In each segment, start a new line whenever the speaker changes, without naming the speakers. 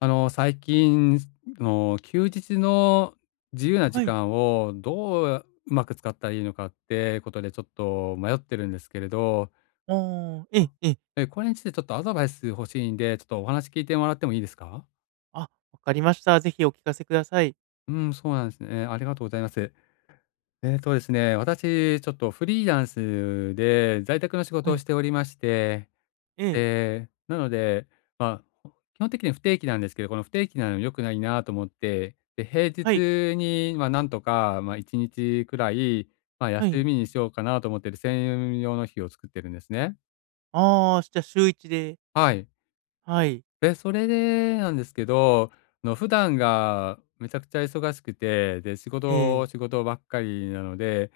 最近、休日の自由な
は
時
い。
間をどううまく使ったらいいのかってことでちょっと迷ってるんですけれど、
ああ、ええ
あ
ええ。
これについてちょっとアドバイス欲しいんで、ちょっとお話聞いてもらってもいいですか？
あ、わかりました。ぜひお聞かせください。
うん、そうなんですね。ありがとうございます。えっとですね、私ちょっとフリーランスで在宅の仕事
は
を
い。
しておりまして、
ええ。
で、なので、まあ、基本的に不定期なんですけど、この不定期なの良くないなと思って、で、平
はい、
日に、まあ、なんとか、まあ、1日くらい、まあ、
は
休
い。
みにしようかなと思ってる専用の日を作ってるんですね。
ああ、じゃ、週一で。
はい。
はい。
で、それでなんですけど、普段がめちゃくちゃ忙しくて、で、仕
ええ。
事仕事ばっかりなので、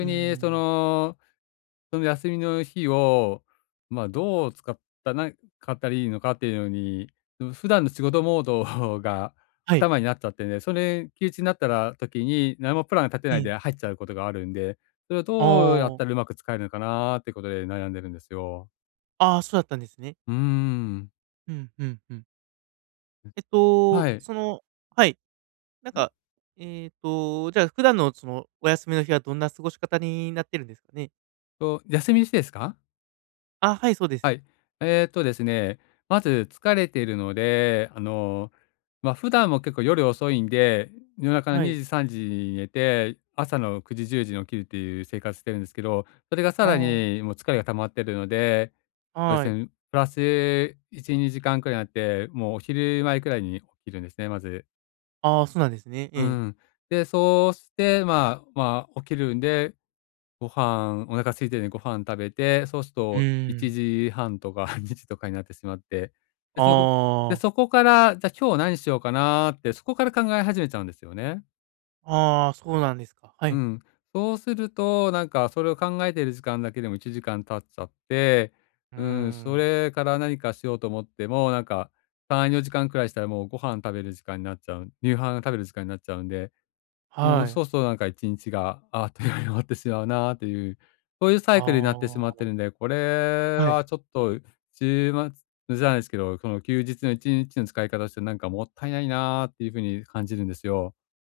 うー
にそ
ん。
の、その休みの日を、まあ、どう使ったなかったらいいのかっていうのに、普段の仕事モード が
はい。
頭になっちゃってね、それ休日になったら時に、何もプラン立て
え
ない
え。
で入っちゃうことがあるんで、それを
あ
どうやったら
あ。
うまく使えるのかなーってことで悩んでるんですよ。
ああ、そうだったんですね。
うーん。
うん、うんうん。えっ
は
と、
い。
そのはい。なんか、じゃあ、普段のその、お休みの日はどんな過ごし方になってるんですかね？
休みの日ですか？
あ、はい、そうです。
はい。ですね、まず疲れているので、まあ、普段も結構夜遅いんで、夜中の
は
2
い。
時、3時に寝て、朝の9時、10時に起きるっていう生活してるんですけど、それがさ
あ
ら
あ、
にもう疲れが溜まってるので、そうで
は
す
い。
ね、プラス1、2時間くらいになって、もうお昼前くらいに起きるんですね、まず。
ああ、そうなんですね。
う
ええ。
ん。で、そうして、まあまあ、起きるんで、ご飯お腹空いてるんでご飯食べて、そうする
う
と
ー
1
ん。
時半とか 2時とかになってしまって、で、
ああ。
そこから、じゃ、今日何しようかなーって、そこから考え始めちゃうんですよね。
ああ、そうなんですか。は
う
い。
ん。そうすると、なんか、それを考えている時間だけでも1時間経っちゃって、
うー
うん、そ
ん。
れから何かしようと思っても、なんか、3、4時間くらいしたらもうご飯食べる時間になっちゃう夕飯食べる時間になっちゃうんで、もう、
は
そ
い。
うそう、なんか1日があっという間に終わってしまうなという、そういうサイクルになってし
あ
まって
あ、
るんで、これ
はい。
はちょっと週末じゃないですけど、その休日の1日の使い方としてなんかもったいないなっていう風に感じるんですよ。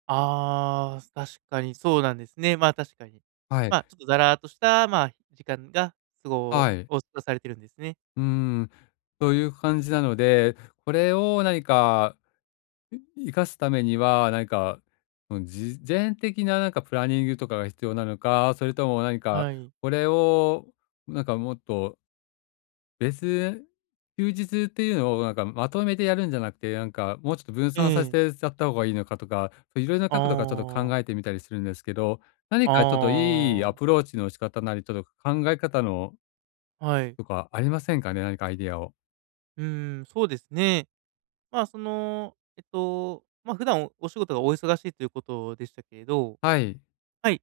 ああ、確かにそうなんですね。まあ、確かに。
はい、
まあ、ちょっとだらーっとした、まあ、時間がすごを
はい。
過ごされてるんですね。
うん。という感じなので、これを何か、活生かすためには、何か、事前的ななんかプランニングとかが必要なのか、それとも何か、
はい。
これをなんかもっと別休日っていうのをなんかまとめてやるんじゃなくて、なんかもうちょっと分
え
散させて
え。
やった方がいいのかとか、そういろいろな
あ
角度からちょっと考
あ、
えてみたりするんですけど、何かちょっと
あ
いい
あ、
アプローチの仕方なり、ちょっと考え方の
はい。
とかありませんかね？何かアイディアを。
うーん、そうですね。まあ、その、まあ、普段おお仕事がお忙しいということでしたけれど、
はい、
はい。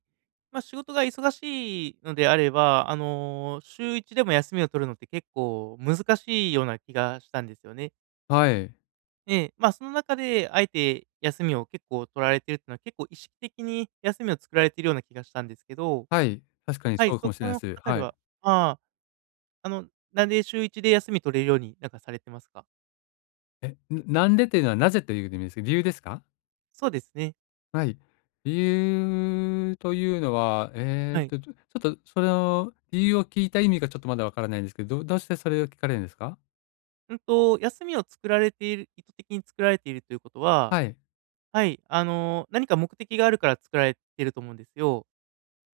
まあ、仕事が忙しいのであれば、あの、週1でも休みを取るのって結構難しいような気がしたんですよね。
はい、
えまあその中であえて休みを結構取られてるっていうのは、結構意識的に休みを作られてるような気がしたんですけど、
はい、確かに
はい、
そうか
そ
もしれ
こ
ないで
の
す。
あたり
はい。
はああ、あの、なんで週1で休み取れるように、なんかされてますか？
なんでっていうのは、なぜという意味ですけど、理由ですか？
そうですね、
はい。理由というのは、
はい。
ちょっとその理由を聞いた意味がちょっとまだわからないんですけど、どうしてそれを聞かれるんですか？
うんと、休みを作られている、意図的に作られているということは、
はい。
はい、あの、何か目的があるから作られていると思うんですよ。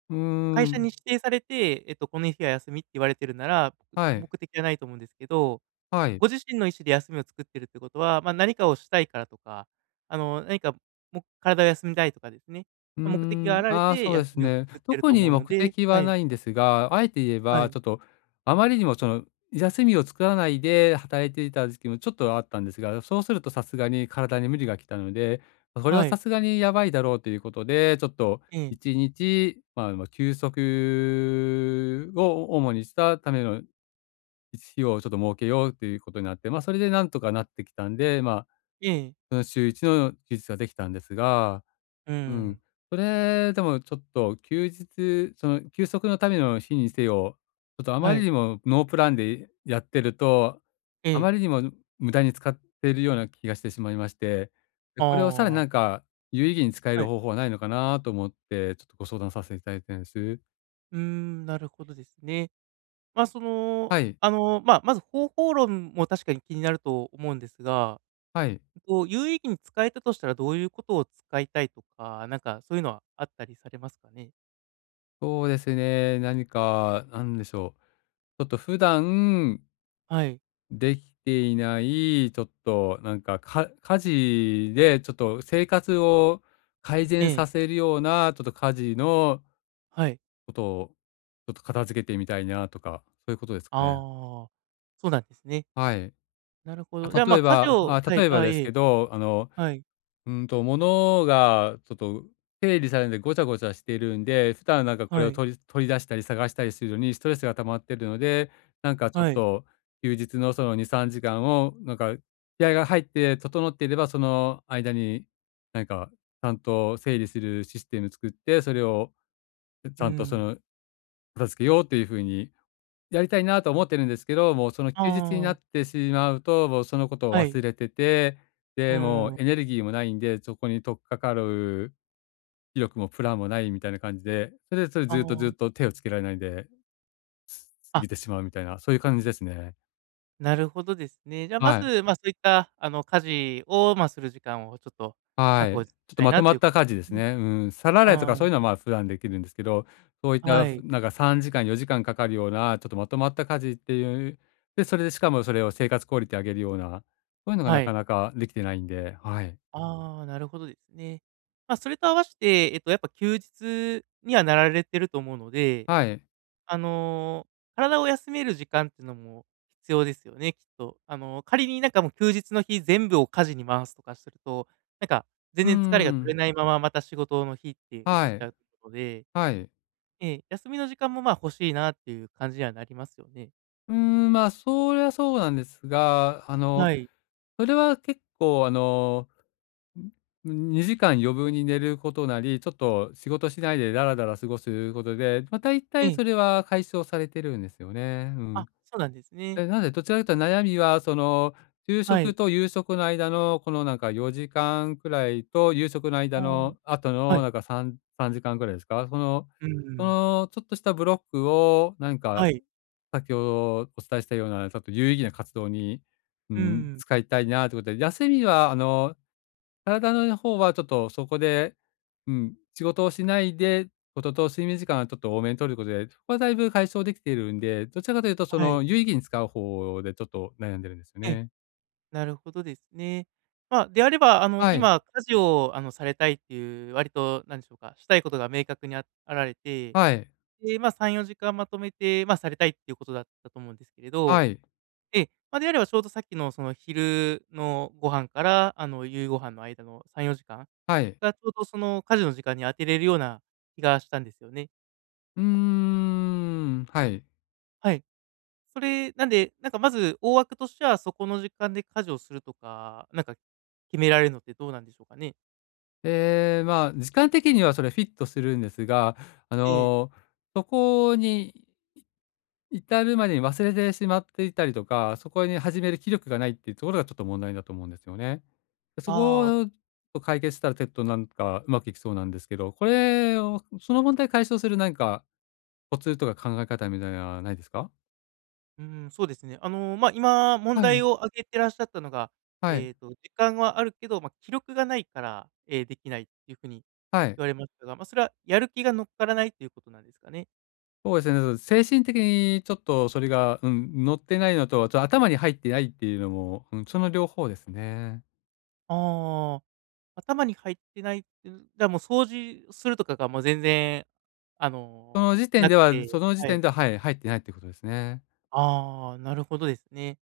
うー
会社に
ん。
指定されて、この日は休みって言われてるなら、
はい。
僕的じゃないと思うんですけど、
はい、
ご自身の意思で休みを作ってるってことは、まあ、何かをしたいからとか、あの、何か、も体を休みたいとかですね、
うー
ま、目的があ
ん、
られ
ああ、
て
そうで
休
す
みを
ね。
作ってる
特
と思
に
うの
目
で、
的
は
は
い、
ないんですが、あえて言え
は
ば、
い、
ちょっとあまりにもその休みを作らないで働いていた時期もちょっとあったんですが、そうするとさすがに体に無理が来たので、これは
は
さ
い、
すがにやばいだろうということで、ちょっと
ええ、
1日、まあ、休息を主にしたための日をちょっと設けようということになって、まあ、それでなんとかなってきたんで、まあ、
ええ、
その週1の休日ができたんですが、
う
うん。
ん、
それでもちょっと休日、その休息のための日にせよ、ちょっとあま
は
り
い、
にもノープランでやってると、
え
あま
え、
りにも無駄に使っているような気がしてしまいまして、で、
あ
これをさらに
あ、
なんか有意義に使え
は
る
い、
方法はないのかなと思って、ちょっとご相談させていただいてるんです。
うーん、なるほどですね。まあ、その、
はい。
あの、まあ、まず方法論も確かに気になると思うんですが、
はい。
と、有意義に使えたとしたら、どういうことを使いたいとか、なんかそういうのはあったりされますかね？
そうですね。何か、なんでしょう。ちょっと普段
はい。
できていない、ちょっとなんか、家事でちょっと生活を改
え
善
え、
させるような、ちょっと家事の
はい。
ことを、ちょっと片付けてみたいなとか、そういうことです
あ
かね。
あ、そうなんですね。
はい。
なるほど。じゃあ、まあ、家事をはい、
例えば
あ、え
ですけ
え、
ど、
はい、
物がちょっと整理されてでごちゃごちゃしているんで、普段なんかこれ
は
を
い、
取り出したり探したりするのにストレスが溜まってるので、なんかちょっ
はい。
と休日のその2、3時間をなんか気合が入って整っていれば、その間になんかちゃんと整理するシステム作って、それをち
う
ゃんとそ
ん。
の片付けようという風にやりたいなと思ってるんですけど、もうその休日にな
あ
っ
あ、
てしまうと、もうそのことを
はい。
忘れてて、
う
で、もう
ん。
エネルギーもないんで、そこに取っかかる気力もプランもないみたいな感じで、それで
あ
ずっとず
あ、
っと手をつけられないで、過
あ、
ぎてしまうみたいな、そういう感じですね。
なるほどですね。じゃあ、ま
はい。
ず、まあ、そういった、あの、家事を、まあ、する時間をちょっと
は
確保
い。
し
ちょっと
たい
ま
な
とま
とい
っ
うこ
た
と
家事で
で
す
すね。
ね。うん。皿洗いと
あ
かそういうのは、まあ、普段できるんですけど、そういっ
あ、は
た、
い、
なんか3時間、4時間かかるような、ちょっとまとまった家事っていう、で、それでしかもそれを生活クオリティ上げるような、そういうのが
は
なか
い。
なかできてないんで、はい。
ああ、なるほどですね。まあ、それと合わせて、やっぱ休日にはなられてると思うので、
はい。
あの、体を休める時間っていうのも必要ですよね、きっと。あの、仮になんかもう休日の日全部を家事に回すとかすると、なんか全
うー
然疲れが取れ
ん。
ないまま、また仕事の日って移っ
は
ちゃ
い。
うので、
はい。
ええ、休みの時間も、まあ、欲しいなっていう感じにはなりますよね。
うーん、まあ、そりゃそうなんですが、
はい。
それは結構、2時間余分に寝ることなり、ちょっと仕事しないでダラダラ過ごすことで、まあ、大
え
体
え。
それは解消されてるんですよね。うん。
あ、そうなんですね。
でなのでどちらかというと悩みはその、昼
は
食
い。
と夕食の間のこのなんか4時間くらいと、夕食の
あ
間の後
あ、は
の
い。
なんか 3- 時間くらいですか？その
う
そ
ん、
のちょっとしたブロックを、なんか、
はい。
先ほどお伝えしたような、ちょっと有意義な活動に、う
うんう
ん、
ん。
使いたいなということで、休みは体の方はちょっとそこで、うん、仕事をしないで、ことと睡眠時間はちょっと多めに取ることで、そこはだいぶ解消できているんで、どちらかというとそ
はい。
の有意義に使う方でちょっと悩んでるんですよ
ええ。
ね。
なるほどですね。まあ、であれば、あの、
はい、
今家事を、あの、されたいっていう割となんでしょうか、したいことが明確にああられて、
はい、
で、まあ、3、4時間まとめて、まあ、されたいっていうことだったと思うんですけれ
は
ど、
い、
えまあであればちょうどさっきのその昼のご飯から、あの、夕ご飯の間の3、4時間
はい。
がちょうどその家事の時間に当てれるような気がしたんですよね。
うーん、はい。
はい。それ、なんで、なんかまず大枠としてはそこの時間で家事をするとか、なんか決められるのってどうなんでしょうかね？
ええ、まあ、時間的にはそれフィットするんですが、あの、そこに至るまでに忘れてしまっていたりとか、そこに始める気力がないっていうところがちょっと問題だと思うんですよね。そ
ああ、
こをと解決したら、ちょっとなんかうまくいきそうなんですけど、これを、その問題解消するなんかコツとか考え方みたいなないですか？
うん、そうですね。あの、まあ、今問
は
題
い。
を挙げてらっしゃったのが、
はい、
時間はあるけど、まあ、気力がないから、えーできないっていうふうに
はい。
言われましたが、まあ、それはやる気が乗っからないということなんですかね？
そうですね、そう、精神的にちょっとそれが、うん、乗ってないのと、ちょっと頭に入ってないっていうのも、うん、その両方ですね。
ああ、頭に入ってないっていう、じゃあもう掃除するとかがもう全然、あ
そ
の、
の時点
なく
では
て
その時
は
点
い。
では、はい、入ってないってことですね。
ああ、なるほどですね。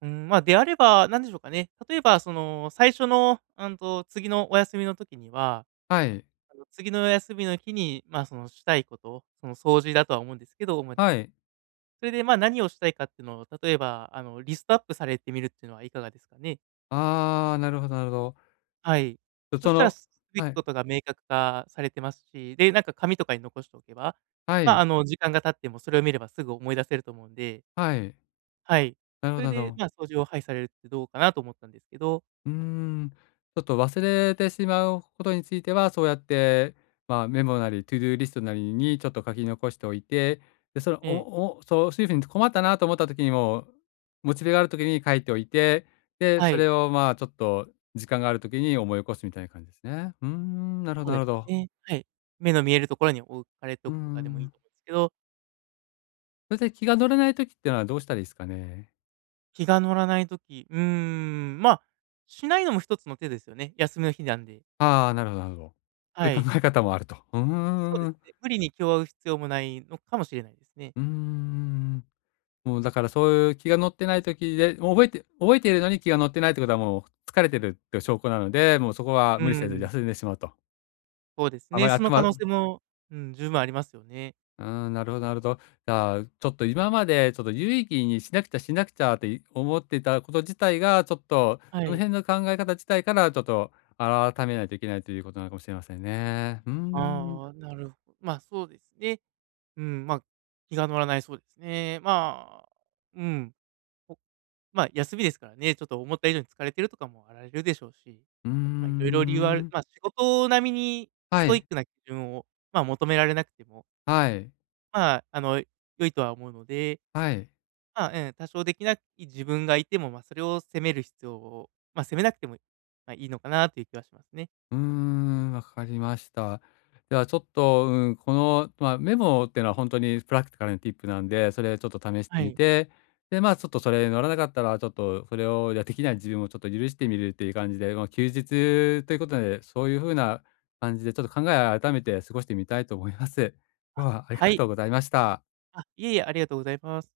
うん、まあ、であれば、なんでしょうかね、例えばその最初の、うんと、次のお休みの時には
はい、
あの、次の休みの日に、まあ、そのしたいこと、その掃除だとは思うんですけど、主に。
はい。
それで、まあ、何をしたいかっていうのを、例えば、あの、リストアップされてみるっていうのはいかがですかね？
ああ、なるほどなるほ
はい。
ど。
そしたら、すべき
はい、
ことが明確化されてますし、で、なんか紙とかに残しておけば、
は
まあ、あ
い、
の、時間が経ってもそれを見ればすぐ思い出せると思うんで、
はい。
はい。
なる
そ
ほ
れ
どなる
で、
ほど。
まあ、掃除を、はい、されるってどうかなと思ったんですけど、
うーん。ちょっと忘れてしまうことについては、そうやって、まあ、メモなり、トゥードゥーリストなりにちょっと書き残しておいて、で、その、
ええ、
おおそう、そういうふうに困ったなと思った時にも、モチベがある時に書いておいて、で、
は
そ
い、
れを、まあ、ちょっと時間がある時に思い起こすみたいな感じですね。うーん、なるほ
そう
ど
で
な
す
るほど。
ね、はい。目の見えるところに置かれて
う
お
ー
くとかでもいい
ん。
と思うんですけど、
それで気が乗れない時っていうのはどうしたらいいですかね？
気が乗らないとき、うーん、ま、あ、しないのも一つの手ですよね。休みの日なんで。
ああ、なるほどなるほど。そうい
は
う考
い。
え方もあると。うー
そうです
ん。
ね。無理に気を合う必要もないのかもしれないですね。
うーん。もうだからそういう気が乗ってない時で、もう覚えているのに気が乗ってないってことはもう疲れてるって証拠なので、もうそこは
う
無理せず
ーん、
休んでしまうと。
そうです
あま
ね。
り
その
頭
可能
う
性も、うん、十分ありますよね。
ーん、なるほどなるほど。じゃあ、ちょっと今までちょっと有意義にしなくちゃしなくちゃって思っていたこと自体が、ちょっと
は
その
い。
辺の考え方自体からちょっと改めないといけないということなのかもしれませんね。うーん。
ああ、なるほど、まあ、そうですね。うん、ま、あ、気が乗らないそうですね。まあ、うん。まあ、休みですからね、ちょっと思った以上に疲れてるとかもあられるでしょうし、
うー
まあ、いろいろ理由はある
ん。
まあ、仕事並みにス
は
トイッ
い、
クな基準を、まあ、求められなくても、
はい。
まあ、あの、良いとは思うので、
はい。
まあ、うん、多少できない自分がいても、まあ、それを責める必要をまあ、責めなくても、まあ、いいのかなという気はしますね。
うーん、わかりました。ではちょっと、うん、この、まあ、メモっていうのは本当にプラクティカルなティップなんで、それちょっと試して
は
み
い。
て、で、ま、ちょっとそれ乗らなかったら、ちょっとそれをできない自分をちょっと許してみるっていう感じで、まあ、休日ということで、そういう風な感じでちょっと考えを改めて過ごしてみたいと思います。今日はあり
は
が
い。
とうございました。
あ、いえいえ、ありがとうございます。